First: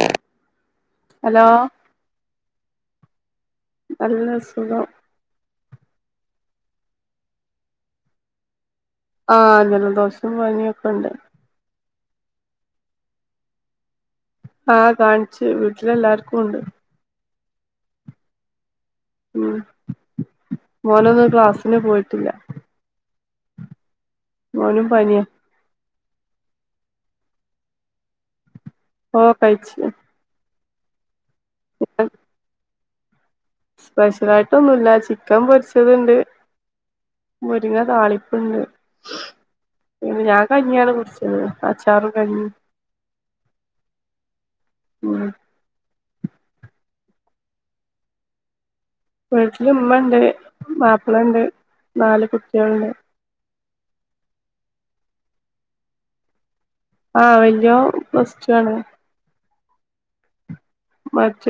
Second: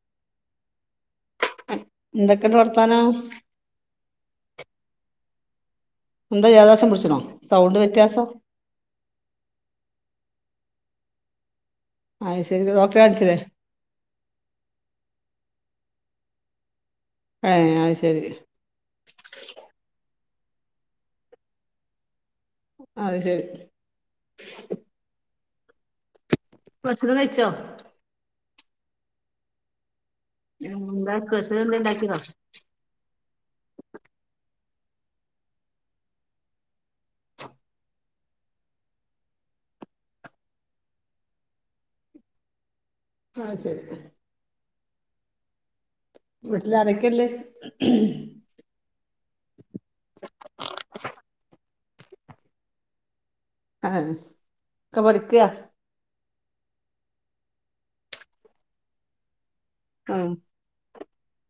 ആ എന്തൊക്കെ [unintelligible] പറ [unintelligible] നല്ല സുഖം എന്താ ജലദോഷം പിടിച്ചനോ സൗണ്ട് വ്യത്യാസം ആ ജലദോഷം പനിയൊക്കെ ഉണ്ട് ആ ശരി ഡോക്ടറെ കാണിച്ചില്ലേ ആ കാണിച്ചു വീട്ടിലെല്ലാർക്കും ഉണ്ട് ഏ അത് ശരി ഉം മോനൊന്നും ക്ലാസ്സിന് പോയിട്ടില്ല അത് ശരി മോനും പനിയ ഭക്ഷണം കയിച്ചോ ഓ കയിച്ചു ഉ ബ [unintelligible] സ്പെഷ്യൽ ഒക്കെ ഉണ്ടാക്കിനോ സ്പെഷ്യലായിട്ടൊന്നുല്ല ചിക്കൻ പൊരിച്ചത്ണ്ട് മുരിങ്ങ താളിപ്പ്ണ്ട് പിന്നെ ഞാൻ കഞ്ഞിയാണ് കുടിച്ചത് അച്ചാറും കഞ്ഞി ആഹ് ശരി ഉം വീട്ടിലാരക്കല്ലേ വീട്ടില് ഇമ്മണ്ട് മാപ്പളണ്ട് നാല് കുട്ടികളണ്ട് അ ഒക്കെ പഠിക്കയാ ആഹ വല്യ പ്ലസ്റ്റു ആണ് ആഹ മറ്റ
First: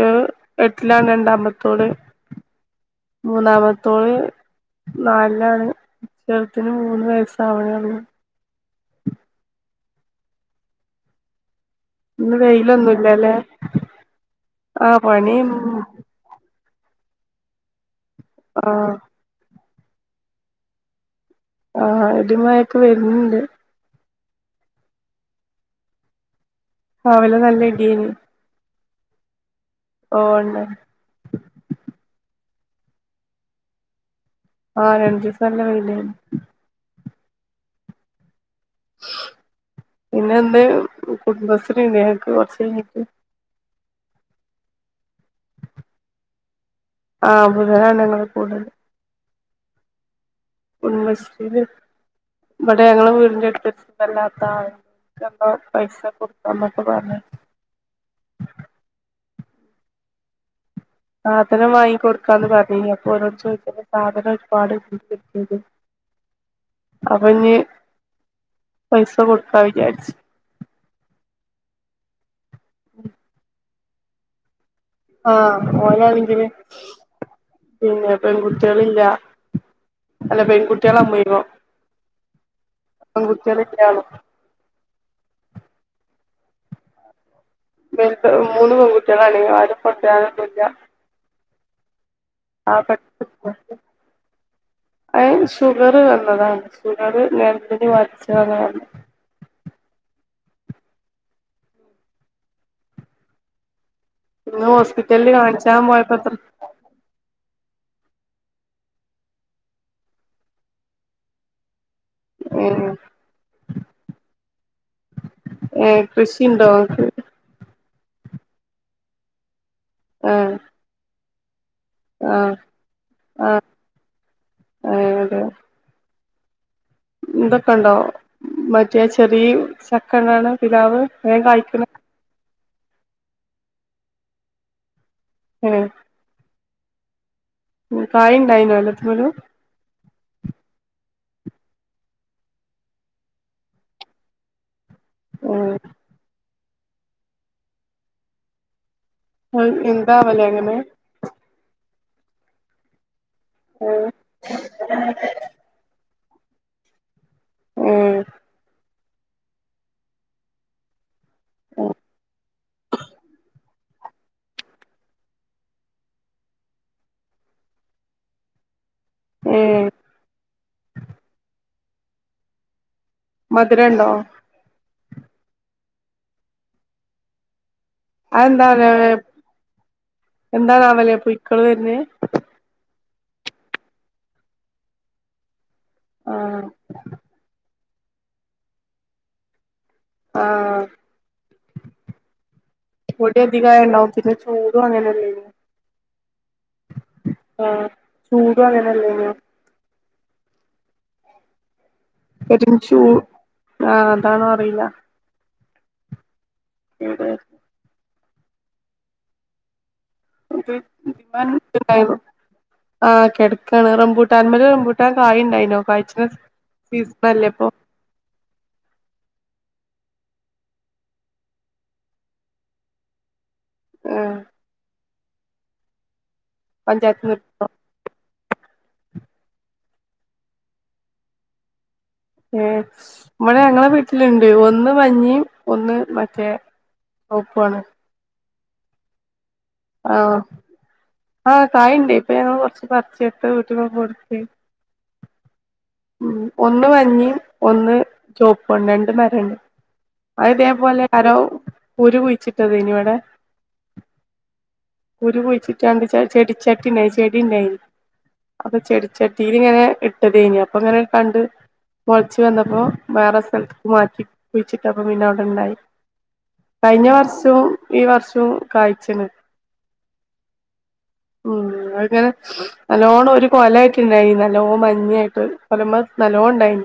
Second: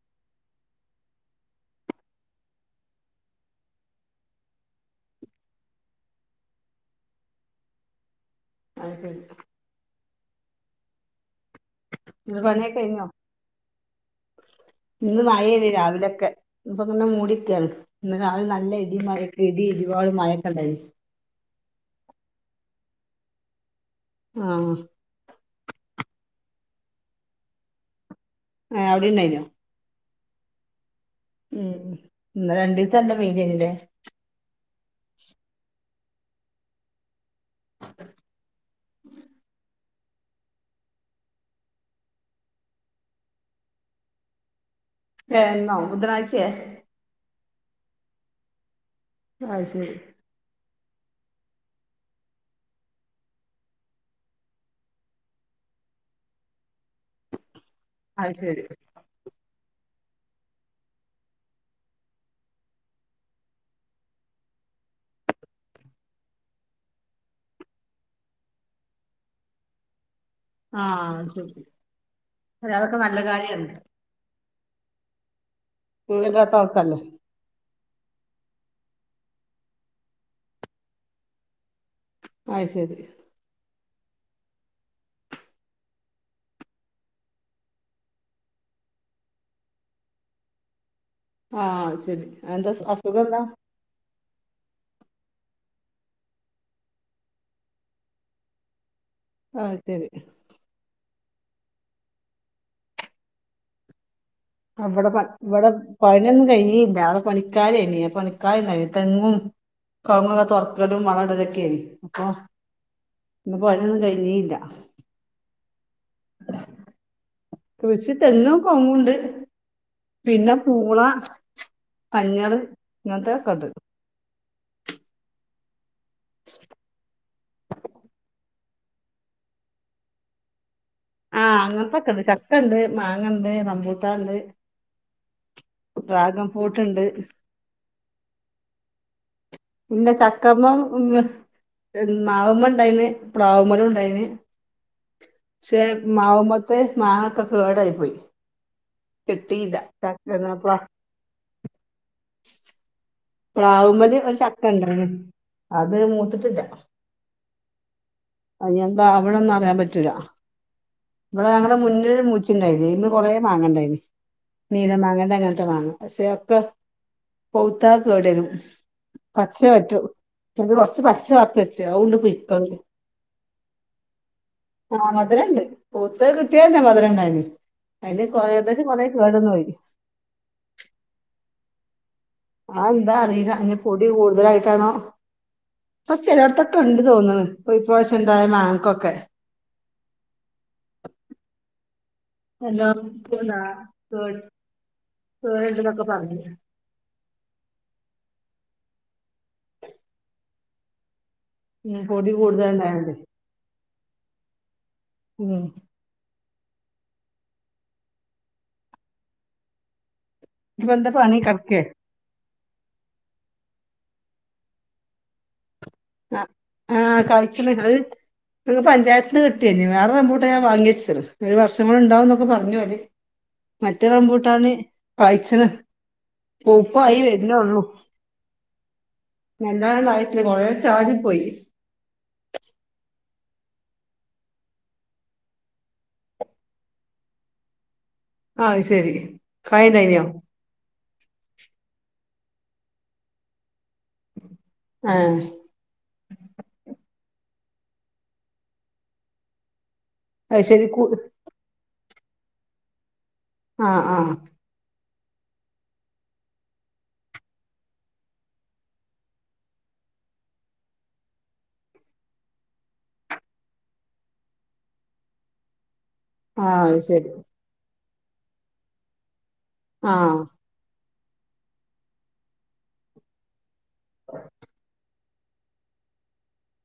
എട്ടിലാണ് രണ്ടാമത്തോള് മൂന്നാമത്തേള് നാലിലാണ് ചെറത്തിന് മൂന്ന് വയസ്സാവണാ ഒള്ള് അത് ശരി ഇന്ന് പണിയൊക്കെ കഴിഞ്ഞോ വെയിലൊന്നുംല്ലല്ലെ ഇന്ന് വായല് രാവിലൊക്കെ ഇപ്പ അങ്ങനെ മൂടിക്കാണ് ഇന്ന് നല്ല ആഹ് ഇടി മഴയൊക്കെ [unintelligible] ഒരുപള് മഴക്കണ്ടായി ആഹ് ഇടി മഴയക്കെ വരന്ന്ണ്ട് ആഹ രവല നല്ല ഇടിയന് ആ അവിടെ ഉണ്ടായില്ലോ ഓണ ഉം ഇന്നലെ രണ്ടിസ നല്ല വെയിലായിരുന്നില്ലേ ആഹ രണ്ടുസ നല്ല വെയിലായിരുന്നു പിന്നെ എന്താ കുടുംബശ്രീന് ഞ്ഞങ്ങക്ക് കുറച്ച് കയിഞ്ഞിട്ട് ഏ ഇന്നോ ബുധനാഴ്ചയേ ആഹ് ബുധനാണ് ഞങ്ങള് കൂടല് അഹ ശരി കുടുംബ സ്രിയില് ഇവിടെ ഞങ്ങള് വീടിന്റെ അടുത്ത് വല്ലാത്ത ആ പൈസ കൊടുക്കാന്നൊക്കെ പറഞ്ഞ അത് ശരി സാധനം വാങ്ങി കൊടുക്കാന്ന് പറഞ്ഞ് അപ്പൊ ഓരോട് ചോദിച്ച സാധനം ഒരുപാട് [unintelligible] പറഞ്ഞ് പൈസ കൊടുക്കാ വിചാരിച്ചു ആഹ ശരി അ അതൊക്കെ നല്ല കാര്യണ് ആഹ ഓനാണെങ്കില് സുഖല്ലാത്ത ആൾക്കല്ലേ പിന്നെ പെൺകുട്ടികളില്ല അല്ല പെൺകുട്ടികള് [unintelligible] അയ് ശരി [unintelligible] ഇവര് മൂന്ന് പെൺകുട്ടികളാണെ ആരും കൊണ്ടരാനൊന്നില്ല ആ ശരി ന്ത എന്ത് അസ് അസുഖന്ത ഏ ഷുഗർ വന്നതാണ് ഷുഗർ നേരത്തെനി ബാധിച്ചാതാണ് ആഹ ശരി ഇന്ന് അവിടെ പ ഹോസ്പിറ്റലില് ഇവിടെ കാണിച്ചാൻ പോയപ്പോ ത്ര പനിയൊന്നും കയിഞ്ഞില്ല പണി ക്കാരായിരിന്നു പണിക്കാര് ണ്ടായിരുന്നു തെങ്ങും കവുങ്ങ് വളം ഇടലും തുറക്കലുമായിരുന്നു ആ ഏഹ് ഇന്ന് പണിയൊന്നും കഴിഞ്ഞീല്ല ഏ കൃഷിണ്ടോക്ക് കച്ചി തെങ്ങും കൊങ്ങുണ്ട് ആഹ് പിന്നെ പൂള ആഹ് അയ്ഞ്ഞാള് ആഹ് ഇങ്ങത്തെക്കണ്ട് [unintelligible] എന്തൊക്കെ ഉണ്ടോ മറ്റേ ചെറിയ ചക്കണ്ണാണ് പിലാവ് ഏ കായ്ക്കുന്ന ഉണ്ട് മാങ്ങണ്ട് റമ്പൂട്ട ണ്ട് ട്രാഗംഫൂട്ട്ണ്ട് കായിണ്ടായിന അലാത്തൊലു മാവമ്മ ഉണ്ടായിന്ന് പ്ലാവമേലു ഉണ്ടായിന്ന് ഏഹ് ശേ മാമ്മദ് മാങ്ങക്കെ കേടായി പോയി കിട്ടിയില്ല എന്താവലേ അങ്ങനെ [unintelligible] ഏഹ് പ്ലാവ്മേല് ഒരു ചക്കണ്ടയിനി അത്റ്ത്ത് [inaudible] [unintelligible] ഉം അയ് എന്താ അവവിണന്നന്ന് അറിയാൻ പറ്റൂല നമ്മള് ഞങ്ങള മുന്നിൽ മുറിച്ചിണ്ടായിന് ഇ കൊറെേ വങ്ങേണ്ടനി നീലമാങ്ങേണ്ട അങ്ങനത്തെ മാങ്ങ പക്ഷേക്കൊ പവുത്താ കേടരും പച്ച ഏഹ് പറ്റൂ എക്ക് കൊറച്ച് പച്ച പർച്ച് ണ്ട് പോയി [unintelligible] മധുരണ്ടോ ആ മതിരണ്ട് മൂത്ത കിട്ടിയന്നെ മതിരണ്ടായിനി എന്താണ് എന്താണ്ല പുഴുക്കള് വരണെ ആ എന്താ അറിയില്ല അതിന് പൊടി കൂടുതലായിട്ടാണോ അ ആഹ് ചിലടത്തൊക്കെ ഉണ്ട് തോന്നുന്നു ഇപ്രവശം എന്തായ മാങ്ങക്കൊക്കെ ആഹ് എല്ലാം പൊടി അധികയാ ഉണ്ടാവത്തില്ല ചൂടും അങ്ങന വേണ്ട തക്കെ പറഞ്ഞ ആഹ് ചൂടും അങ്ങനെല്ലേനോ ഉം പൊടി കൂടുതല ഉണ്ടായോണ്ടേ ആ അതാണോ അറിയില്ല ഉം എവിടെ ഇപ്പൊ എന്താ പണി കിടക്കേ [inaudible] ആ കിടക്കാണ് റംബൂട്ടാൻ മോൽ റംബൂട്ടാൻ കായ ഉണ്ടായിനോ. ആ ആ കഴിച്ചനി ഇങ്ങള് [unintelligible] പഞ്ചായ തെന്നെ കിട്ടിയ വേറെ റംമ്പോട്ടാൻ വാങ്ങിച്ച് ഒരു വർഷ കൂടെ ഉണ്ടാവുന്നൊക്കെ പറഞ്ഞ അവര് മറ്റേ ഏഹ് റംമ്പൂട്ടാന് പായിച്ചന്. പൂപ്പായി പഞ്ചായത്ത്ന്ന് വരുന്നെയുള്ളു. നല്ലനെ ആയിട്ടല്ല കോറെ ചാടിപ്പോയി ഏ നമ്മടെ ഞങ്ങളെ വീട്ടിലുണ്ട് ഒന്ന് മഞ്ഞയും, ഒന്ന് മറ്റേ ചെവപ്പാണ്. ആ ശരി കായ് ആ ഉണ്ടായിനോ ആഹ് കായണ്ടേ അപ്പ ഞങ്ങള് കൊറച്ച് പറിച്ചെടുത്ത് അടുത്ത വീടികെയൊക്കെ കൊടുത്ത് ആ ഉം ഒന്ന് മഞ്ഞയും ഒന്ന് ചോപ്പണ്ട് രണ്ട് മരണ്ട്. അത് ശരി കു ഇതേപോലെ ആരോ കുരു കുഴിച്ചിട്ടതയ്നി ഇവിടെ ആ ആ കുരുകുഴിച്ചിട്ടാണ്ട് ച ചെടിച്ചട്ടി ഉണ്ടായിനി ചെടി ഉണ്ടായിനി അപ്പൊ ചെടിച്ചട്ടിൽ ഇങ്ങനെ ഇട്ടതെയ്നു. അപ്പ അങ്ങനെ കണ്ട് മുളച്ച് വന്നപ്പോ വേറെ സ്ഥലത്ക്ക് മാറ്റി കുഴിച്ചിട്ടപ്പോ പിന്നെ അവിടെ ഉണ്ടായി. ആഹ് അത് കഴിഞ്ഞ ശരി വർഷവും ഈ വർഷവും കാഴ്ച്ണ് ആ ഉം അങ്ങനെ നല്ലോണം ഒരു കൊലായിട് ണ്ടായി നല്ലോ മഞ്ഞയാ കൊലമ്മേ നല്ലോണം ഉണ്ടായി.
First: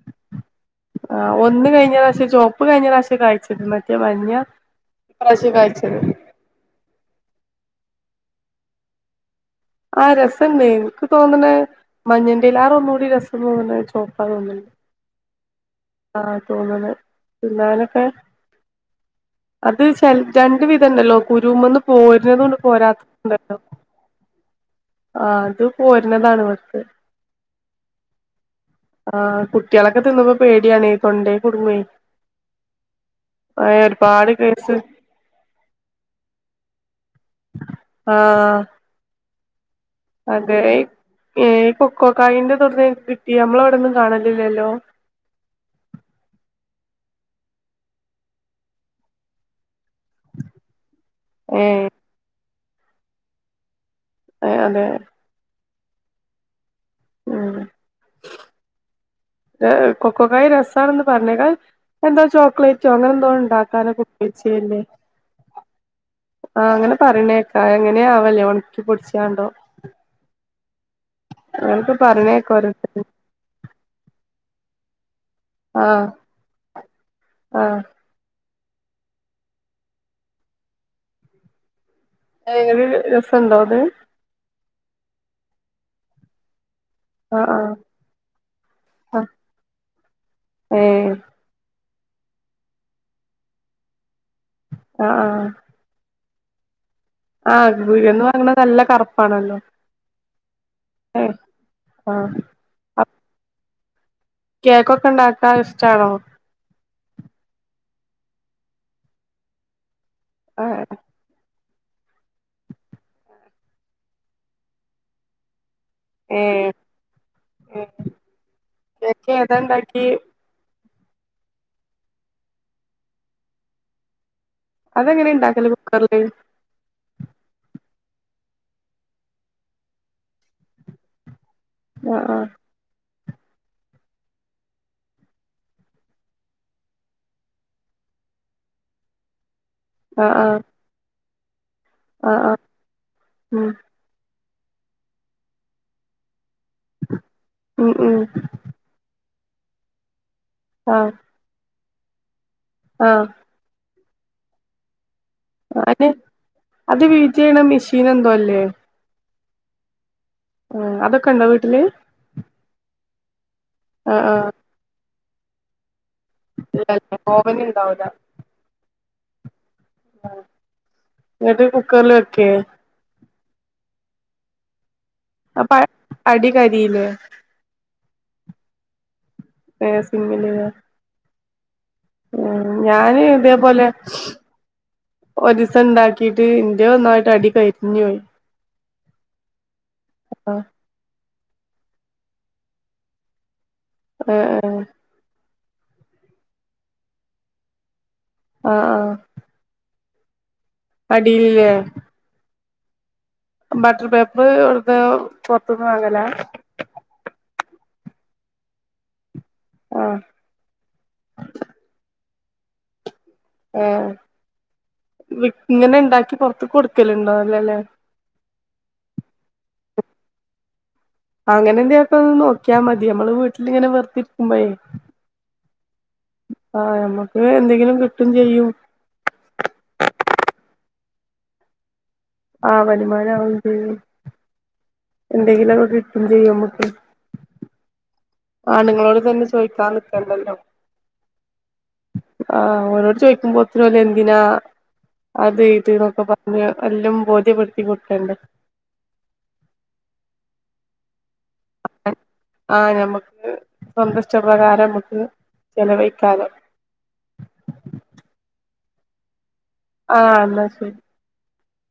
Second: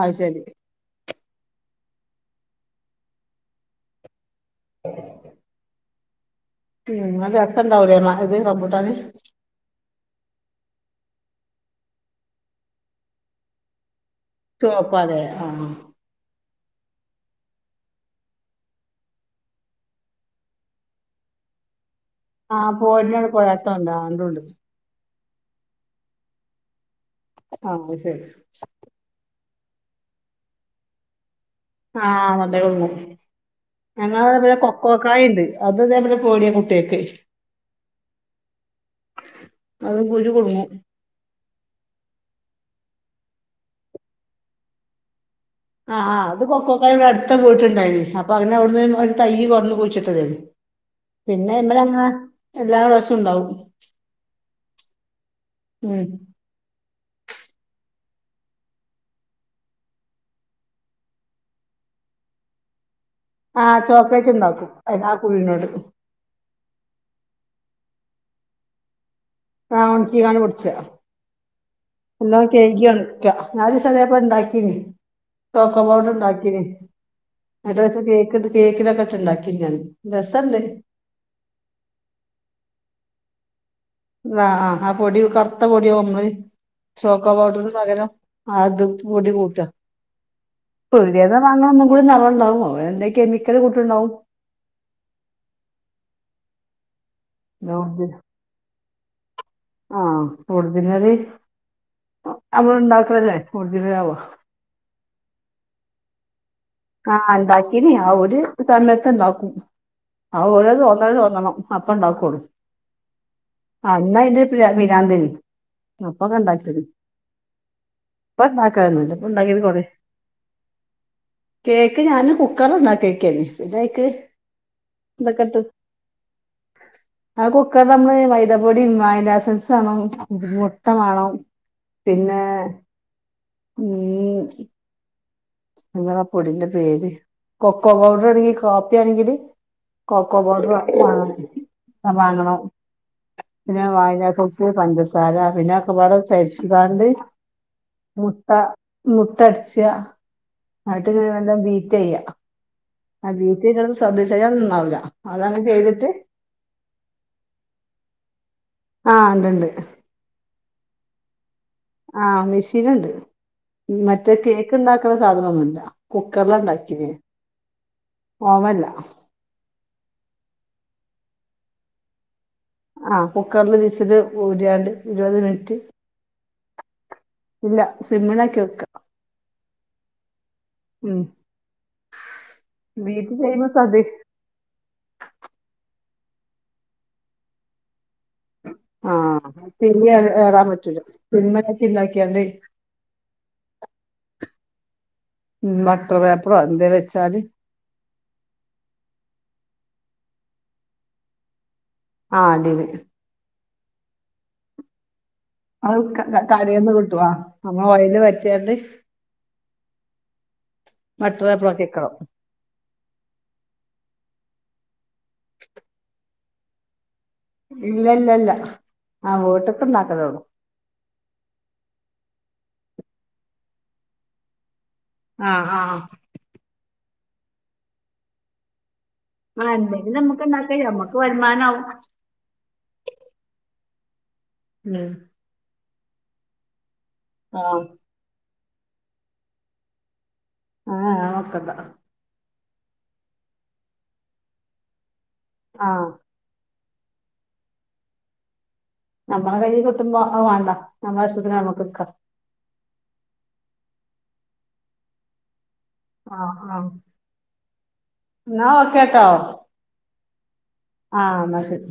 അയ് ശരി ആ ഒന്ന് കഴിഞ്ഞ പ്രാവശ്യം ചോപ്പ് കഴിഞ്ഞ പ്രാവശ്യം കഴിച്ച്ണ് മറ്റേ മഞ്ഞ ഇപ്രാവശ്യം കായിച്ചത്. ഉം അത് രസണ്ടാവൂലേ മ ഇത് റംബൂട്ടാന് ആ രസണ്ട് എനിക്ക് തോന്ന്ണെ മഞ്ഞന്റെലാറെ ഒന്നൂടി രസം തോന്ന്ണെ ചോ ചോപ്പാലെ ആ തോന്ന്ണ് തിന്നാനൊക്കെ അത് ചെൽ രണ്ട് വിധണ്ടല്ലോ കുരുമന്ന് ആ പോര്ണുണ്ട് പോരാത്തുണ്ട് ആ രണ്ടുണ്ട്. ആ അത് പോര്നതാണ് വ്ട്ത്തെ ആ അ ശരി കുട്ട്യാളൊക്കെ തിന്ന്മ്പോ പേടിയാണെ തൊണ്ടേ കുടുങ്ങുവേ ആ തൊണ്ടേ കുട്ങ്ങും ആ ഒരുപാട് ഞങ്ങളിവിടെ പിന്നെ കേസ് കൊക്കോക്കായിണ്ട് അത് തേ പോലെ കോര്യാ കുട്ട്യേക്ക് ആഹ് അത് കുരു കുടുങ്ങും ഏയ് കൊക്കോക്കായിന്റെ തൊട്ന്നയ് ങ്ങക്ക്കിട്ടി നമ്മളവടൊന്നും കാണലില്ലല്ലോ അഹ് ആഹ് അത് കൊക്കൊകായി വടട്ത്ത വീട്ടിലിണ്ടായിനി അപ്പൊ അങ്ങനെ അവ്ടുന്ന് ഒരു തൈയ് കൊട്ന്ന് കുഴിച്ട്ട് [unintelligible] പിന്നെ ഏ അയ്മ്മലങ്ങനെ എല്ലാ പ്രാശുണ്ടാവും എഹ് അതെ ഉം ഉം കൊക്കോക്കായി രസാണ്ന്ന് പറഞ്ഞേക്ക അഹ് അത് എന്താ ചോക്ലേറ്റ് ആഹ് ചോക്ലേറ്റ് ഇണ്ടാക്കും അയ് അഹ് കുരുനോട് ആഹ് അങ്ങനെ പറിണേക്കാ എങ്ങനെയാവലേ ഒൺക്കി പൊടിച് ആഹ് ഒൺക്കികാണ്ട് പൊടിച്ച അങ്ങനൊക്കെ നല്ലോം പറയണേക്കാ കെയ്കി ഓരോരുത്തര് ഒൺക്ക നാലിസ് അതേപ്പോലെ ണ്ടാക്കീനി തോക്കോ ആ പൗഡർ ണ്ടാക്കിനി ആ നട്ടാചേ കേക്ക്ണ്ട കേക്കിലക്കട്ട്ണ്ടാക്കി ഞാൻ രസണ്ട് എങ്ങനേ രസണ്ടോത്? ആഹ് ആഹ് ആ പൊടിം കർത്ത പൊടിയോ [unintelligible] ചോക്കോ ആ ആ പൗടറിന് പകരം അതും ആ പൊടി കൂട്ടാ ഏ പീട്യേന്ന് വാങ്ങണ [unintelligible] എന്തെ കെമിക്കല് കൂട്ടിണ്ടാവും ആഹ് ആഹ് ആ ഒറിജി പീട്യേന്ന് വാങ്ങ്ണ നല്ല കറുപ്പ് ആണല്ലോ ആ ഒറിജിനല് ഏഹ് ആഹ് നമ്മള് അപ് ഉണ്ടാക്കലല്ലേ ഒറിജിനലാവോ കേക്കൊക്കെണ്ടാക്കാൻ ഇഷ്ടാണോ? ആഹ് ഇണ്ടാക്കീനി ആ ഒരു സമയത്ത്ണ്ടാക്കും ആഹ് ആ ഓരോ തോന്നല് തോന്നണം. അപ്പണ്ടാക്കുള്ളൂ അന്നയ്ന്റെ പിരാ പിരാന്തയ്നി അപ്പൊക്കെ ഏ ഇണ്ടാക്കീന് ഏ ഇപ്പ ഇണ്ടാക്കലൊന്നുല്ല ഇപ്പൊ കേക്ക് ഏതാ ഇണ്ടാക്കീട്ട് കൊറെ ഇണ്ടാക്കി കേക്ക് ഞാന് കുക്കറ് [unintelligible] ഇതേക്ക് അതെങ്ങനെ ഇണ്ടാക്കല് കുക്കറില്? അത് കുക്കറില് നമ്മള് മൈതപൊടി, വാനില എസൻസ് വാണം, മുട്ട മാണം ആഹ് പിന്നെ ഉം നിങ്ങളാ പൊടിന്റെ പേര് കൊക്കോ പൗഡർ ആണെങ്കിൽ കാപ്പി ആണെങ്കില് ആഹ് കൊക്കോ ആഹ് പൗഡറ് വാ മാണം ആഹ് ആഹ് വാങ്ങണം ആഹ് പിന്നെ വായന പിന്നെ പഞ്ചസാര പിന്നെ പിള്ളേരെ ചോദി ഷിഖാന്റ് ഉം ഉം ഉം മുത്ത മു തൊടച്ചയാ അത് ആഹ് വന്ത ബീ ജയ ആഹ് അ വീട്ടിന്ന് ശ്രെദ്ധിച്ചിട്ടൊന്നും ഉണ്ടാവില്ല അനെ അത് വീറ്റ് ചെയ്യണ മെഷീൻ ഉണ്ടല്ലോ ആ ഉണ്ട്ണ്ട് ആ അതൊക്കെങ്ങൾ ആ മേഷനുണ്ട് ആഹ് മറ്റേ ആഹ് കേക്ക് ഇണ്ടാ ഇപ്പൊ സാധനൊന്നുല്ലാ കുക്കറില ഉണ്ടാക്കിയത് ഇല്ലല്ലേ ഓവൻ ഇണ്ടാവൂല ഓവല്ല എന്നിട്ട് കുക്കറിലക്കിയോ ആ കുക്കറിൽ വിസ്സിൽ വാര്യാണ്ട് ഇരുപത് അപ്പ മിനിറ്റ് അടി കരിയില്ലേ ഇല്ല സിമ്മിൽ ഓക്കെ ക്കെ ലോ സിമ്മിലിടുക ഉം ഉ ഞാന് വീട്ടിൽ ഫേമസ് ഇതേപോലെ അത് ഒരൂസം ഉണ്ടാക്കി ക്കീട്ട് ഇത്‌ നന്നായിട്ട് അടി കരിഞ്ഞുപോയി ആ ശരി ഏറാ ഏറാൻ പറ്റൂല സിമിലൊക്കെ ഇണ്ടാക്കിയൊണ്ട് ആ ആ ഉം ബട്ടർ പേപ്പറൊ എന്തേലും വെച്ചാല് ആഹ് ആഹ് അടില്ലേ ആഹ് അടില്ല് ബട്ടർ പേപ്പർ വെക്കാ അത് ക ക കടെന്ന് കിട്ടു ആ അമ്മ വയല് പറ്റൊണ്ട് ആഹ് [unintelligible] ഏ ഇ ഇങ്ങനെ ഉണ്ടാക്കി പുറത്ത് കൊടുക്കല് ഇല്ല ഇല്ല ഇല്ല ആ വോട്ട് മാത്രെ ഉള്ളു അങ്ങനെന്നാട്ടോ ഒന്ന് നോക്ക്യാ മതി അമ്മള് വീട്ടിലിങ്ങനെ വെർത് ര്ക്കുമ്പയേ ആഹ് ആഹ് ആഹ് നമ്മുക്ക് എന്തെങ്കിലും കിട്ടും ചെയ്യും ആ എന്തെങ്കിലും നമ്മുക്ക്ണ്ടാക്കെ നമ്മക്ക് വരുമാനാവും ആഹ് വരുമാനാവും ചെയ്യും ഉം. എന്തെങ്കിലൊക്കെ കിട് ചെയ്യമ്മക്ക് ആഹ് ആണുങ്ങളോട് തന്നെ ചോദിക്കാൻ നിക്കണ്ടല്ലോ ആഹ് ക്കണ്ട ആഹ് ഓരോട് ചോയ്ക്കുമ്പോത്തിനോല് എന്തിനാ അത് ആ ഇത് എന്നൊക്കെ പർഞ് എല്ലും ബോധ്യപ്പെട്ത്തി കൊട്ക്കണ്ടേ നമ്മളെ കയ്യി കിട്ടുമ്പോ അഹ് മാണ്ട നമ്മളെ ഇഷ് ന് അമ്മക്ക്ട്ക്ക ആഹ് ഞമ്മക്ക് സന്തുഷ്ടപ്രകാരം അമ്മക്ക് ആഹ് ആഹ് എന്ന ഓ ക്കാട്ടോ ആ എന്ന ശെ ആ എന്നാ ശരി